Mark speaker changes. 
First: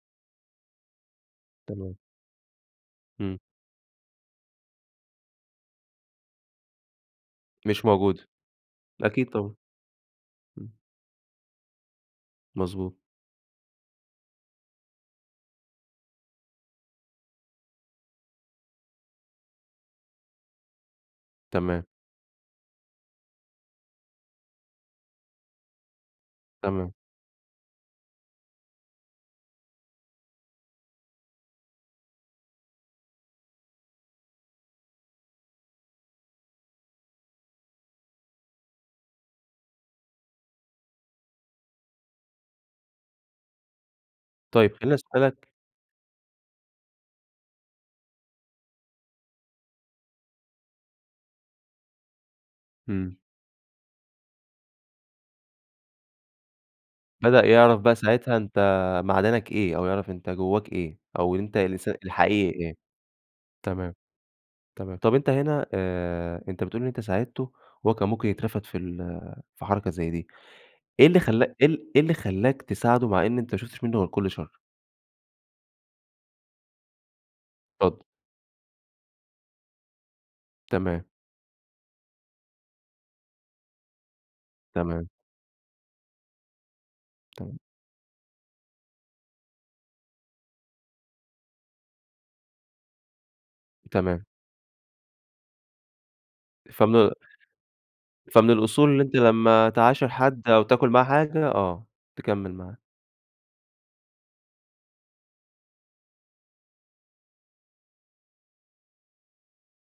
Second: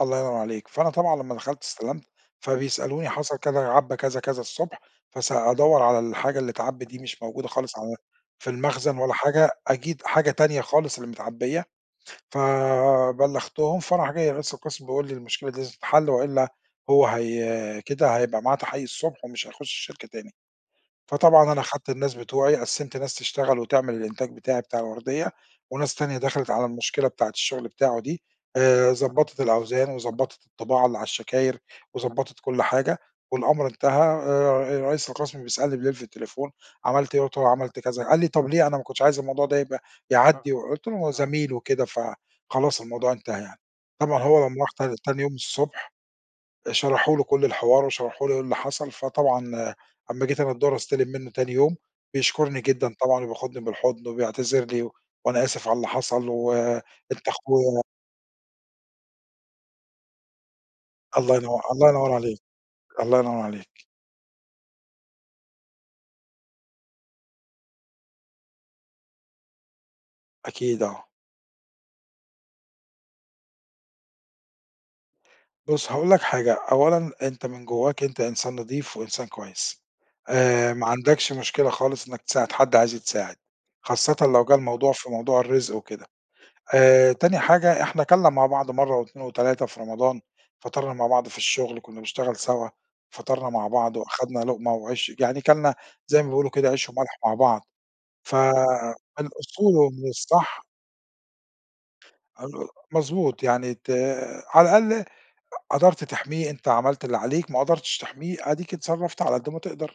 Speaker 1: الله ينور عليك، فأنا طبعًا لمّا دخلت
Speaker 2: تمام.
Speaker 1: استلمت فبيسألوني
Speaker 2: إمم.
Speaker 1: حصل كذا، عَبّى كذا كذا الصبح فس أدور على الحاجة اللي أتعَبِّت دي مش موجودة خالص
Speaker 2: مش
Speaker 1: على
Speaker 2: موجودة.
Speaker 1: في المخزن ولا
Speaker 2: أكيد
Speaker 1: حاجة،
Speaker 2: طبعًا.
Speaker 1: أكيد حاجة تانية
Speaker 2: إمم.
Speaker 1: خالص اللي متعَبية،
Speaker 2: مضبوط.
Speaker 1: فبلغتهم فراح جاي رئيس القسْم بيقول لي المشكلة دي تتحل وإلا هو هي كده هيبقى معاه تحقيق الصبح ومش هيخش الشركة تاني. فطبعًا أنا
Speaker 2: تمام.
Speaker 1: خدت الناس بتوعي قَسِّمت ناس تشتغل وتعمل الإنتاج بتاعي بتاع الوردية، وناس تانية دخلِت على
Speaker 2: تمام.
Speaker 1: المشكلة بتاعة الشغل بتاعه دي آآ، ضبّطِت الأوزان وضبّطِت الطباعة اللي على الشكاير وضبّطِت كل حاجة والأمر انتهى. آآ رئيس القسْم بيسألني بليل في التليفون: "عملت إيه؟"، قُلت له عملت كذا، قال لي: "طب ليه؟ أنا ما كنتش عايز الموضوع ده يبقى يعدّي" وقُلت له هو زميل وكده فخلاص الموضوع انتهى يعني. طبعًا هو لمّا راح
Speaker 2: طيب، خليني
Speaker 1: تان تاني يوم
Speaker 2: أسألك
Speaker 1: الصبح، شرحوا له كل الحوار وشرحوا له إيه اللي حصل، فطبعًا لما جيت أنا الضُهر أستلِم منُّه تاني يوم بيشكُرني جدًا
Speaker 2: إمم.
Speaker 1: طبعًا، وبياخدني بالحضن، وبيعتذر لي: "وأنا آسف على اللي حصل و أنت
Speaker 2: بدأ يعرف
Speaker 1: أخويا."
Speaker 2: بقى ساعتها أنت معدنك إيه، أو يعرف أنت جواك إيه، أو
Speaker 1: الله
Speaker 2: إن أنت
Speaker 1: ينور الله
Speaker 2: الإنسا
Speaker 1: ينور عليك،
Speaker 2: الحقيقي إيه.
Speaker 1: الله ينور عليك.
Speaker 2: تمام. تمام، طب أنت هِنا آآ أنت بتقول إن أنت ساعدته وهو كان ممكن يترفد في ال في حركة زي دي،
Speaker 1: أكيد آه.
Speaker 2: إيه اللي خلّا إيه إيه اللي خلّاك تساعده مع إن أنت ما شُفتش منُه غير كل شر؟
Speaker 1: بُص هاقول لك حاجة، أولًا أنت من
Speaker 2: اتفضل.
Speaker 1: جواك أنت إنسان نضيف وإنسان كويس آآ ما
Speaker 2: تمام.
Speaker 1: عَندكش مشكلة خالص إنك تساعد حد عايز يتساعد، خاصةً لو جه الموضوع
Speaker 2: تمام.
Speaker 1: في موضوع الرزق وكده. آآ تاني
Speaker 2: تمام.
Speaker 1: حاجة إحنا كَلنا مع بعض مرة و2 و3 في رمضان، فطرنا مع بعض في الشغل كنا بنشتغل سَوا، فطرنا مع بعض
Speaker 2: تمام.
Speaker 1: وأخدنا لقمة وعيش يعني كَلنا زي ما بيقولوا كده عيش و
Speaker 2: فمن ال
Speaker 1: ملح مع بعض ف
Speaker 2: فمن الأصول
Speaker 1: آآ
Speaker 2: إن أنت
Speaker 1: من
Speaker 2: لما
Speaker 1: الأصول ومن
Speaker 2: تعاشر حد أو
Speaker 1: الصح
Speaker 2: تاكل معاه حاجة، آه،
Speaker 1: أ أ
Speaker 2: تكمّل معاه.
Speaker 1: مضبوط يعني ت على الأقل قدرت تحمِيه أنت عملت اللي عليك، ما قدرتش تحميه، أديك اتصرّفت على قد ما تقدر.